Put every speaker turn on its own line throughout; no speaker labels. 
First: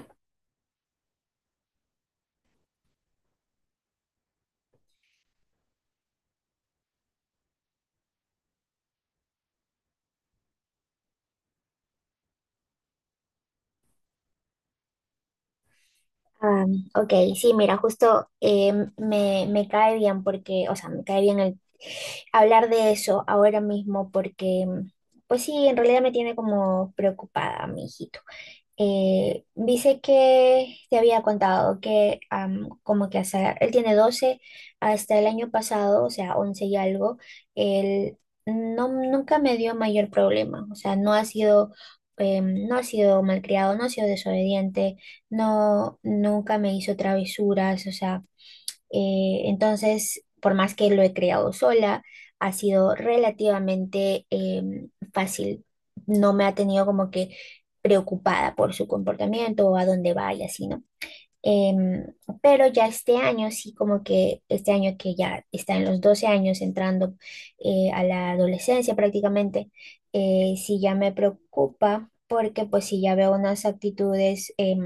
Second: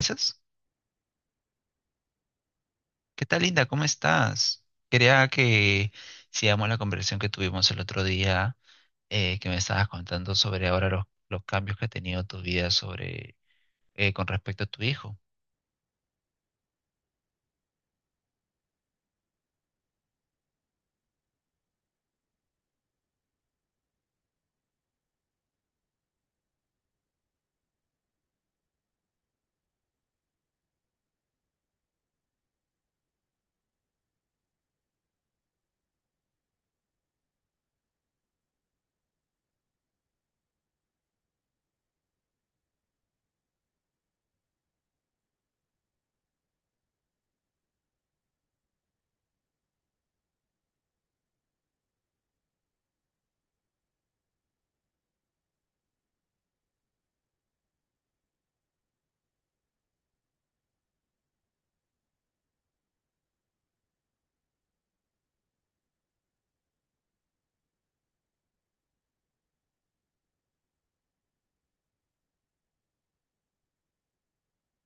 Esas. ¿Qué tal, Linda? ¿Cómo estás? Quería que sigamos la conversación que tuvimos el otro día, que me estabas contando sobre ahora los cambios que ha tenido tu vida sobre, con respecto a tu hijo.
Ah, ok, sí, mira, justo me cae bien porque, o sea, me cae bien el hablar de eso ahora mismo porque, pues sí, en realidad me tiene como preocupada mi hijito. Dice que te había contado que como que hasta, él tiene 12 hasta el año pasado, o sea, 11 y algo, él no, nunca me dio mayor problema, o sea, no ha sido, no ha sido malcriado, no ha sido desobediente, no, nunca me hizo travesuras, o sea, entonces, por más que lo he creado sola, ha sido relativamente fácil. No me ha tenido como que preocupada por su comportamiento o a dónde va y así, ¿no? Em, pero ya este año, sí, como que este año que ya está en los 12 años, entrando a la adolescencia prácticamente, sí ya me preocupa porque pues sí ya veo unas actitudes,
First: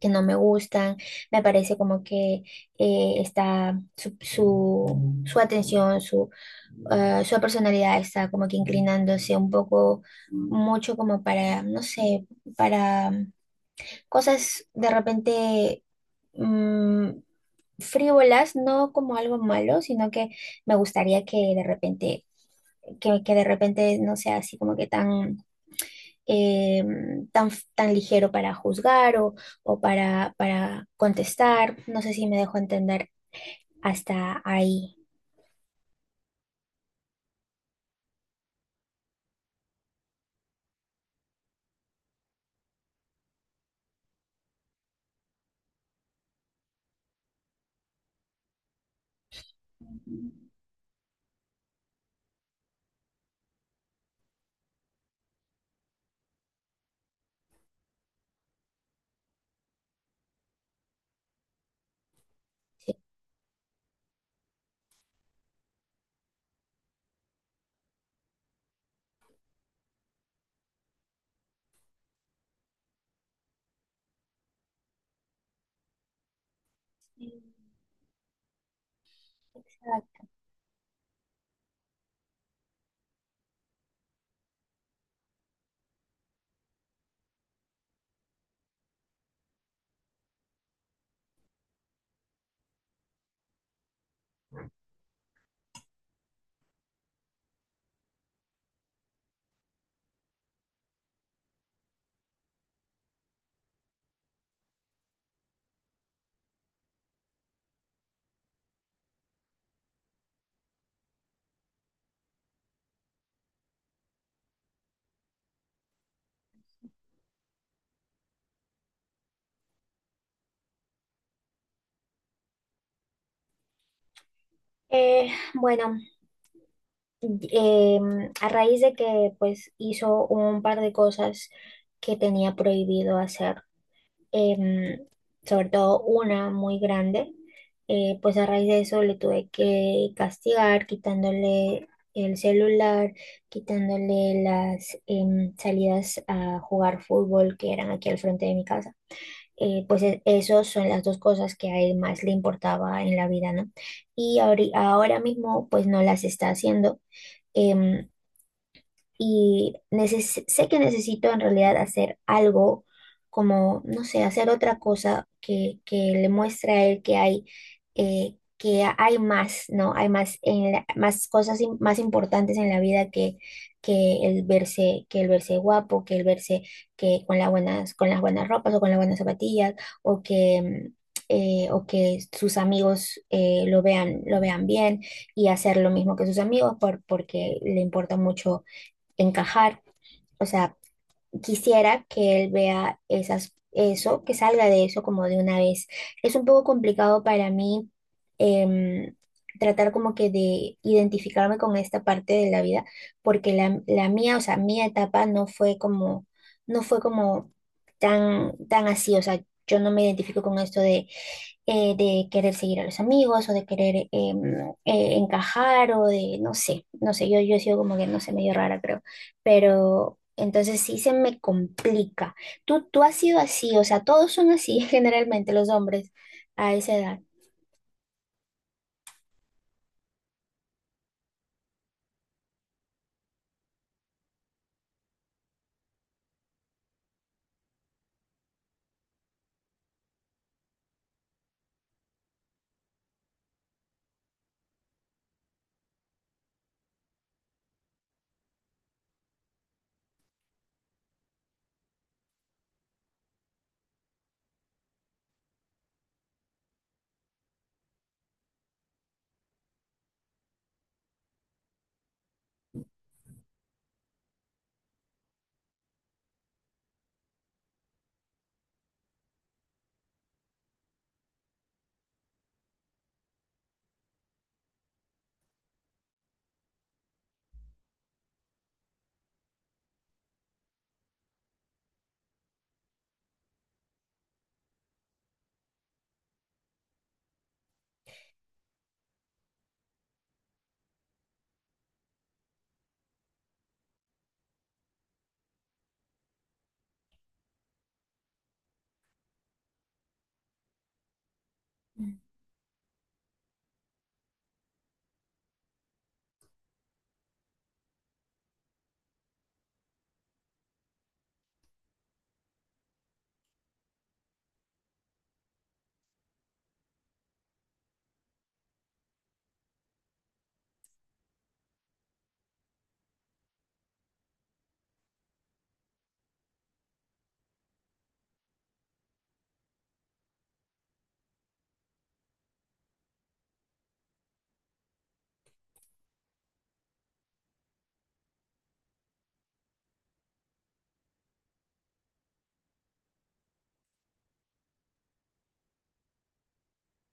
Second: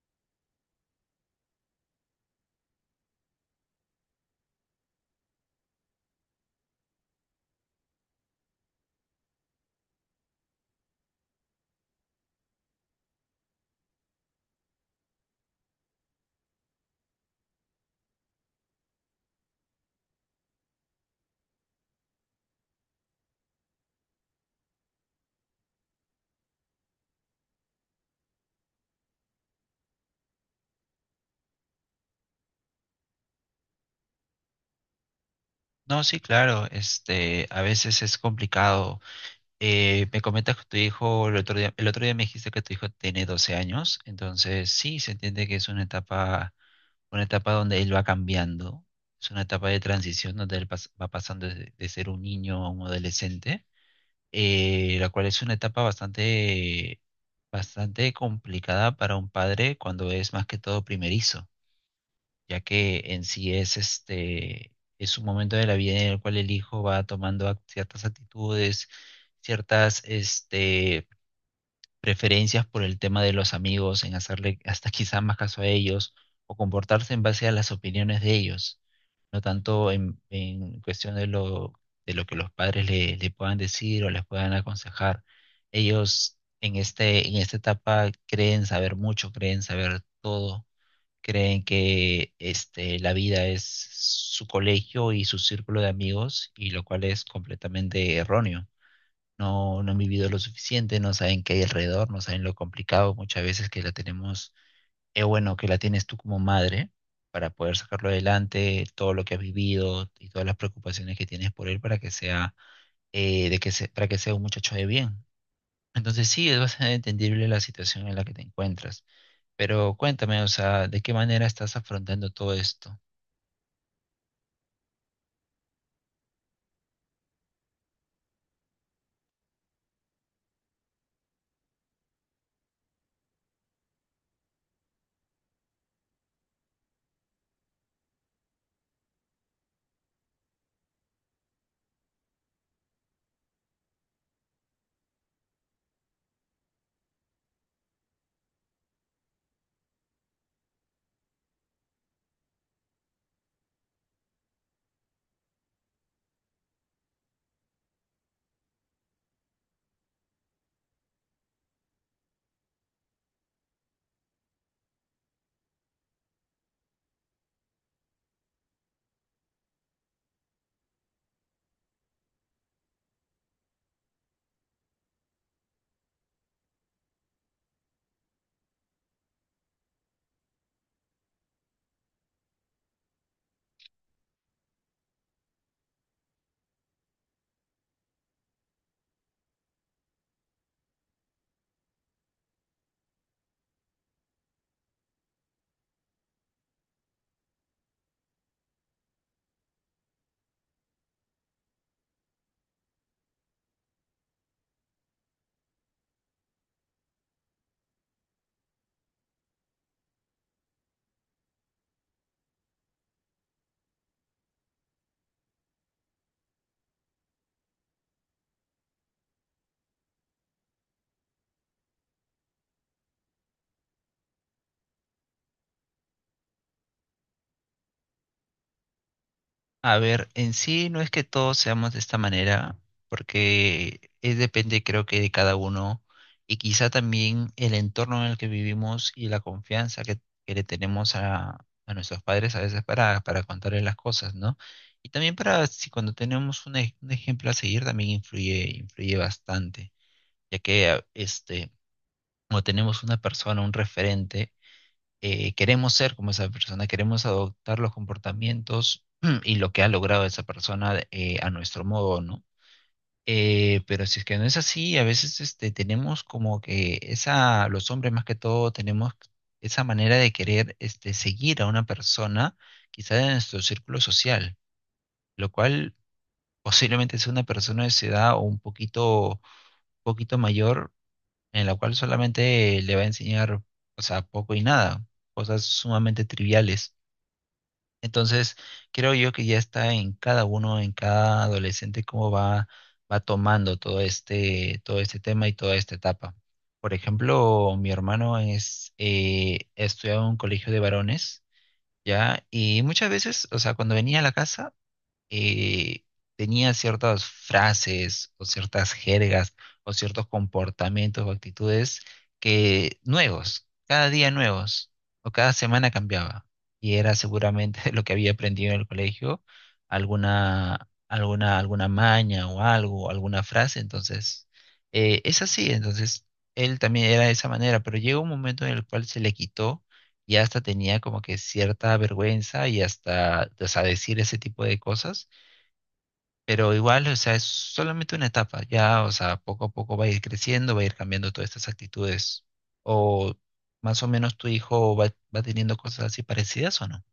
que no me gustan, me parece como que está su atención, su su personalidad está como que inclinándose un poco, mucho como para, no sé, para cosas de repente mm, frívolas, no como algo malo, sino que me gustaría que de repente, que de repente no sea así como que tan eh, tan ligero para juzgar o, para contestar. No sé si me dejo entender hasta ahí.
No, sí, claro, a veces es complicado. Me comentas que tu hijo, el otro día me dijiste que tu hijo tiene 12 años. Entonces sí, se entiende que es una etapa donde él va cambiando, es una etapa de transición donde va pasando de ser un niño a un adolescente, la cual es una etapa bastante, bastante complicada para un padre cuando es más que todo primerizo, ya
Sí.
que en sí es un momento de la vida en el cual el hijo va tomando ciertas actitudes, ciertas, preferencias por el tema de los amigos, en hacerle hasta quizá más caso a ellos o comportarse en base a las opiniones de ellos, no tanto en,
Exacto.
en cuestión de lo que los padres le puedan decir o les puedan aconsejar. Ellos en esta etapa creen saber mucho, creen saber todo, creen que la vida es su colegio y su círculo de amigos, y lo cual es completamente erróneo. No han vivido lo suficiente, no saben qué hay alrededor, no saben lo complicado muchas veces que la tenemos, es bueno, que la tienes tú como madre para poder sacarlo adelante, todo lo que has vivido y todas las preocupaciones que tienes por él para que sea, para que sea un muchacho de bien. Entonces sí, es bastante entendible la situación en la que te encuentras. Pero cuéntame, o sea, ¿de qué manera estás afrontando todo esto?
Bueno, a raíz de que pues hizo un par de cosas que tenía prohibido hacer, em, sobre todo una muy grande, pues a raíz de eso le tuve que castigar quitándole el celular, quitándole las salidas a jugar fútbol que eran aquí al frente de mi casa. Pues esos son las dos cosas que a él más le importaba en la vida, ¿no? Y ahora mismo pues no las está haciendo. Em, y sé que necesito en realidad hacer algo como, no sé, hacer otra cosa que le muestre a él que hay más, ¿no? Hay más, más cosas más importantes en la vida que el verse guapo, que el verse que con las buenas ropas o con las buenas zapatillas, o que mm, o que sus amigos lo vean bien y hacer lo mismo que sus amigos porque le importa mucho encajar. O sea, quisiera que él vea esas, eso, que salga de eso como de una vez. Es un poco complicado para mí, em, tratar como que de identificarme con esta parte de la vida, porque la mía, o sea, mi etapa no fue como, no fue como tan así. O sea, yo no me identifico con esto de querer seguir a los amigos o de querer encajar o de, no sé, no sé, yo he sido como que, no sé, medio rara, creo, pero entonces sí se me complica. Tú has sido así, o sea, todos son así generalmente los hombres a esa edad.
A ver, en sí no es que todos seamos de esta manera, porque es depende, creo que, de cada uno y quizá también el entorno en el que vivimos y la confianza que le tenemos a nuestros padres a veces para contarles las cosas, ¿no? Y también para si cuando tenemos un ejemplo a seguir también influye bastante, ya que como tenemos una persona, un referente, queremos ser como esa persona, queremos adoptar los comportamientos y lo que ha logrado esa persona, a nuestro modo, ¿no? Pero si es que no es así, a veces tenemos como que esa, los hombres más que todo, tenemos esa manera de querer seguir a una persona, quizá de nuestro círculo social, lo cual posiblemente sea una persona de su edad o un poquito, poquito mayor, en la cual solamente le va a enseñar, o sea, poco y nada, cosas sumamente triviales. Entonces, creo yo que ya está en cada uno, en cada adolescente, cómo va tomando todo este tema y toda esta etapa. Por ejemplo, mi hermano estudiaba en un colegio de varones, ¿ya? Y muchas veces, o sea, cuando venía a la casa, eh, tenía ciertas frases o ciertas jergas o ciertos comportamientos o actitudes que nuevos, cada día nuevos o cada semana cambiaba. Y era seguramente lo que había aprendido en el colegio, alguna maña o algo, alguna frase. Entonces, es así. Entonces, él también era de esa manera, pero llegó un momento en el cual se le quitó y hasta tenía como que cierta vergüenza y hasta, o sea, decir ese tipo de cosas. Pero igual, o sea, es solamente una etapa, ya, o sea, poco a poco va a ir creciendo, va a ir cambiando todas estas actitudes. O más o menos tu hijo va teniendo cosas así parecidas o no.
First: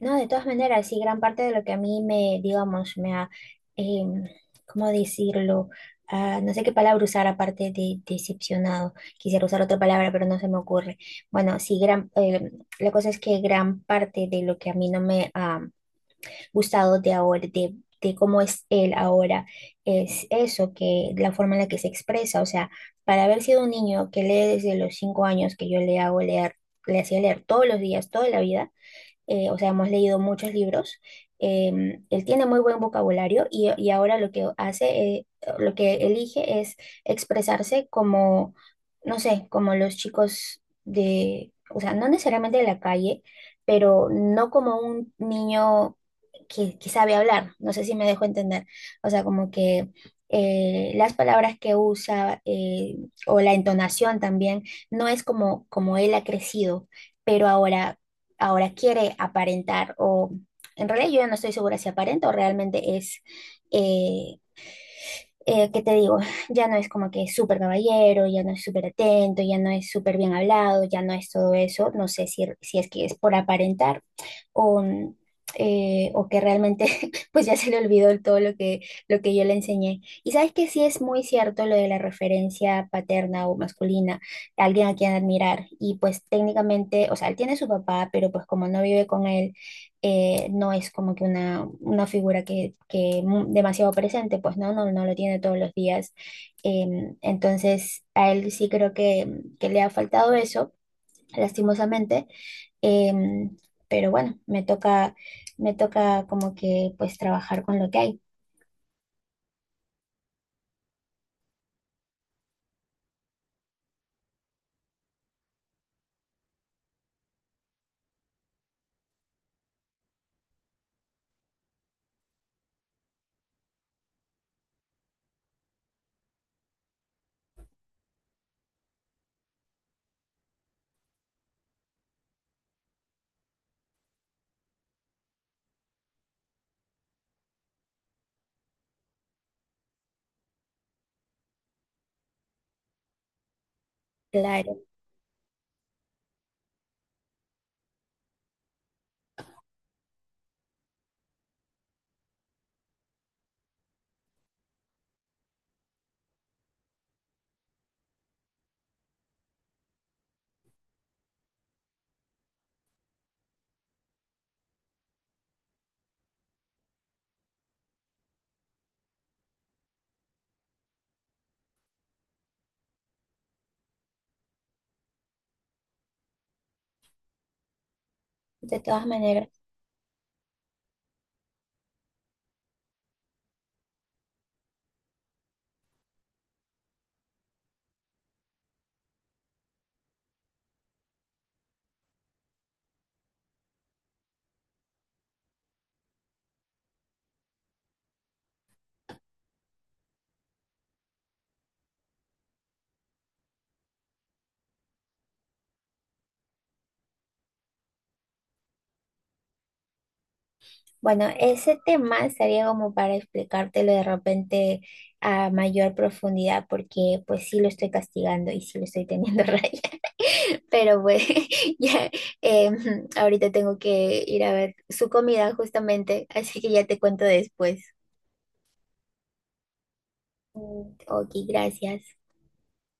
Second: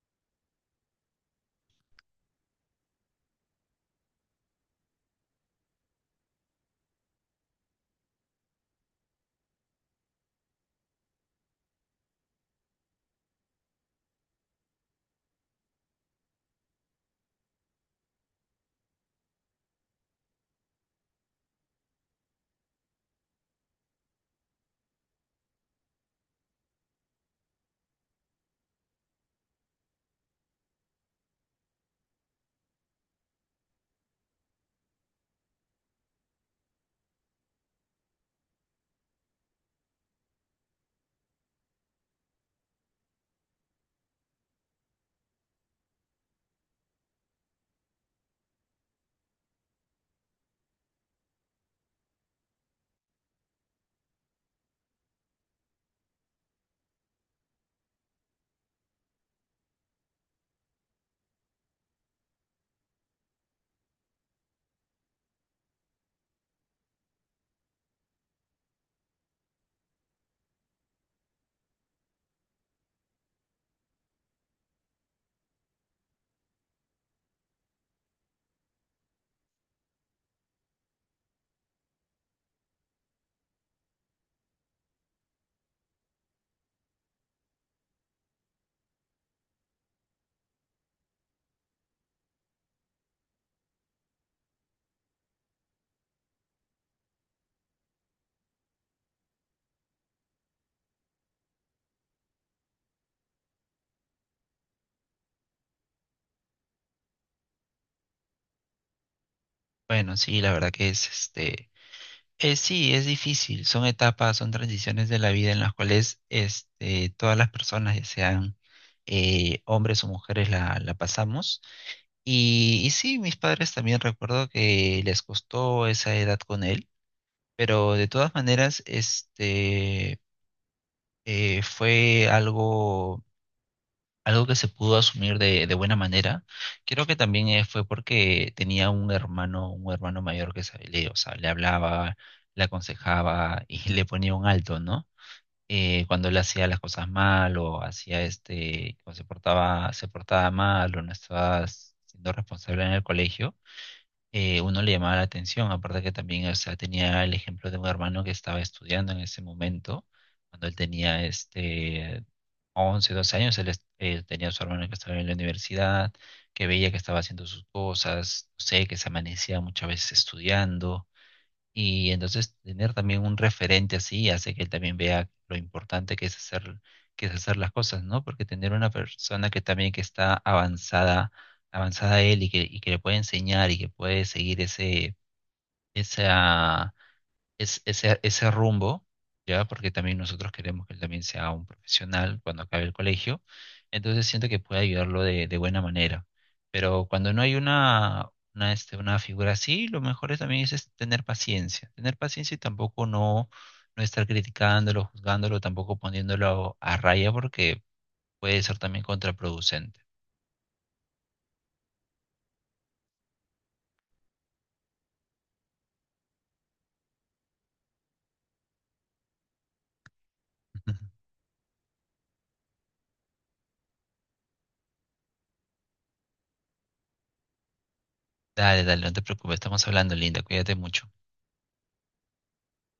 No, de todas maneras, sí, gran parte de lo que a mí me, digamos, me ha, em, ¿cómo decirlo? Ah, no sé qué palabra usar aparte de decepcionado. Quisiera usar otra palabra, pero no se me ocurre. Bueno, sí, la cosa es que gran parte de lo que a mí no me ha gustado de ahora, de cómo es él ahora, es eso, que la forma en la que se expresa, o sea, para haber sido un niño que lee desde los 5 años que yo le hago leer, le hacía leer todos los días, toda la vida, o sea, hemos leído muchos libros. Él tiene muy buen vocabulario y ahora lo que hace, lo que elige es expresarse como, no sé, como los chicos de, o sea, no necesariamente de la calle, pero no como un niño que sabe hablar. No sé si me dejo entender. O sea, como que las palabras que usa, o la entonación también no es como, como él ha crecido, pero ahora, ahora quiere aparentar o en realidad yo ya no estoy segura si aparenta o realmente es, eh, ¿qué te digo? Ya no es como que es súper caballero, ya no es súper atento, ya no es súper bien hablado, ya no es todo eso. No sé si, si es que es por aparentar o, o que realmente pues ya se le olvidó todo lo que yo le enseñé. Y sabes que sí es muy cierto lo de la referencia paterna o masculina, alguien a quien admirar. Y pues técnicamente, o sea, él tiene su papá, pero pues como no vive con él, no es como que una figura que demasiado presente, pues no, no, no lo tiene todos los días. Entonces, a él sí creo que le ha faltado eso lastimosamente. Em, pero bueno, me toca como que pues trabajar con lo que hay.
Bueno, sí, la verdad sí, es difícil, son etapas, son transiciones de la vida en las cuales, todas las personas, ya sean hombres o mujeres, la pasamos. Y sí, mis padres también recuerdo que les costó esa edad con él. Pero de todas maneras, fue algo que se pudo asumir de buena manera. Creo que también, fue porque tenía un hermano mayor que o sea, le hablaba, le aconsejaba y le ponía un
Claro,
alto, ¿no? Cuando él hacía las cosas mal o hacía o se portaba mal o no estaba siendo responsable en el colegio, uno le llamaba la atención, aparte que también, o sea, tenía el ejemplo de un hermano que estaba estudiando en ese momento, cuando él tenía 11, 12 años, él tenía a su hermano que estaba en la universidad, que veía que estaba haciendo sus cosas, no sé, que se amanecía muchas veces estudiando, y entonces tener también un referente así hace que él también vea lo importante que es hacer las cosas, ¿no? Porque tener
de
una
todas
persona
maneras.
que también que está avanzada, avanzada a él y que le puede enseñar y que puede seguir ese, esa, es, ese rumbo, ¿ya? Porque también nosotros queremos que él también sea un profesional cuando acabe el colegio. Entonces siento que puede ayudarlo de buena manera. Pero cuando no hay una figura así, lo mejor es tener paciencia. Tener paciencia y tampoco no estar criticándolo, juzgándolo, tampoco poniéndolo a raya porque puede ser también contraproducente.
Bueno, ese tema sería como para explicártelo de repente a mayor profundidad, porque pues sí lo estoy castigando y sí lo estoy teniendo raya. Pero pues ya, ahorita tengo que ir a ver su comida justamente, así que ya te cuento después.
Dale, dale, no te preocupes, estamos hablando, Linda, cuídate
Mm,
mucho.
ok, gracias.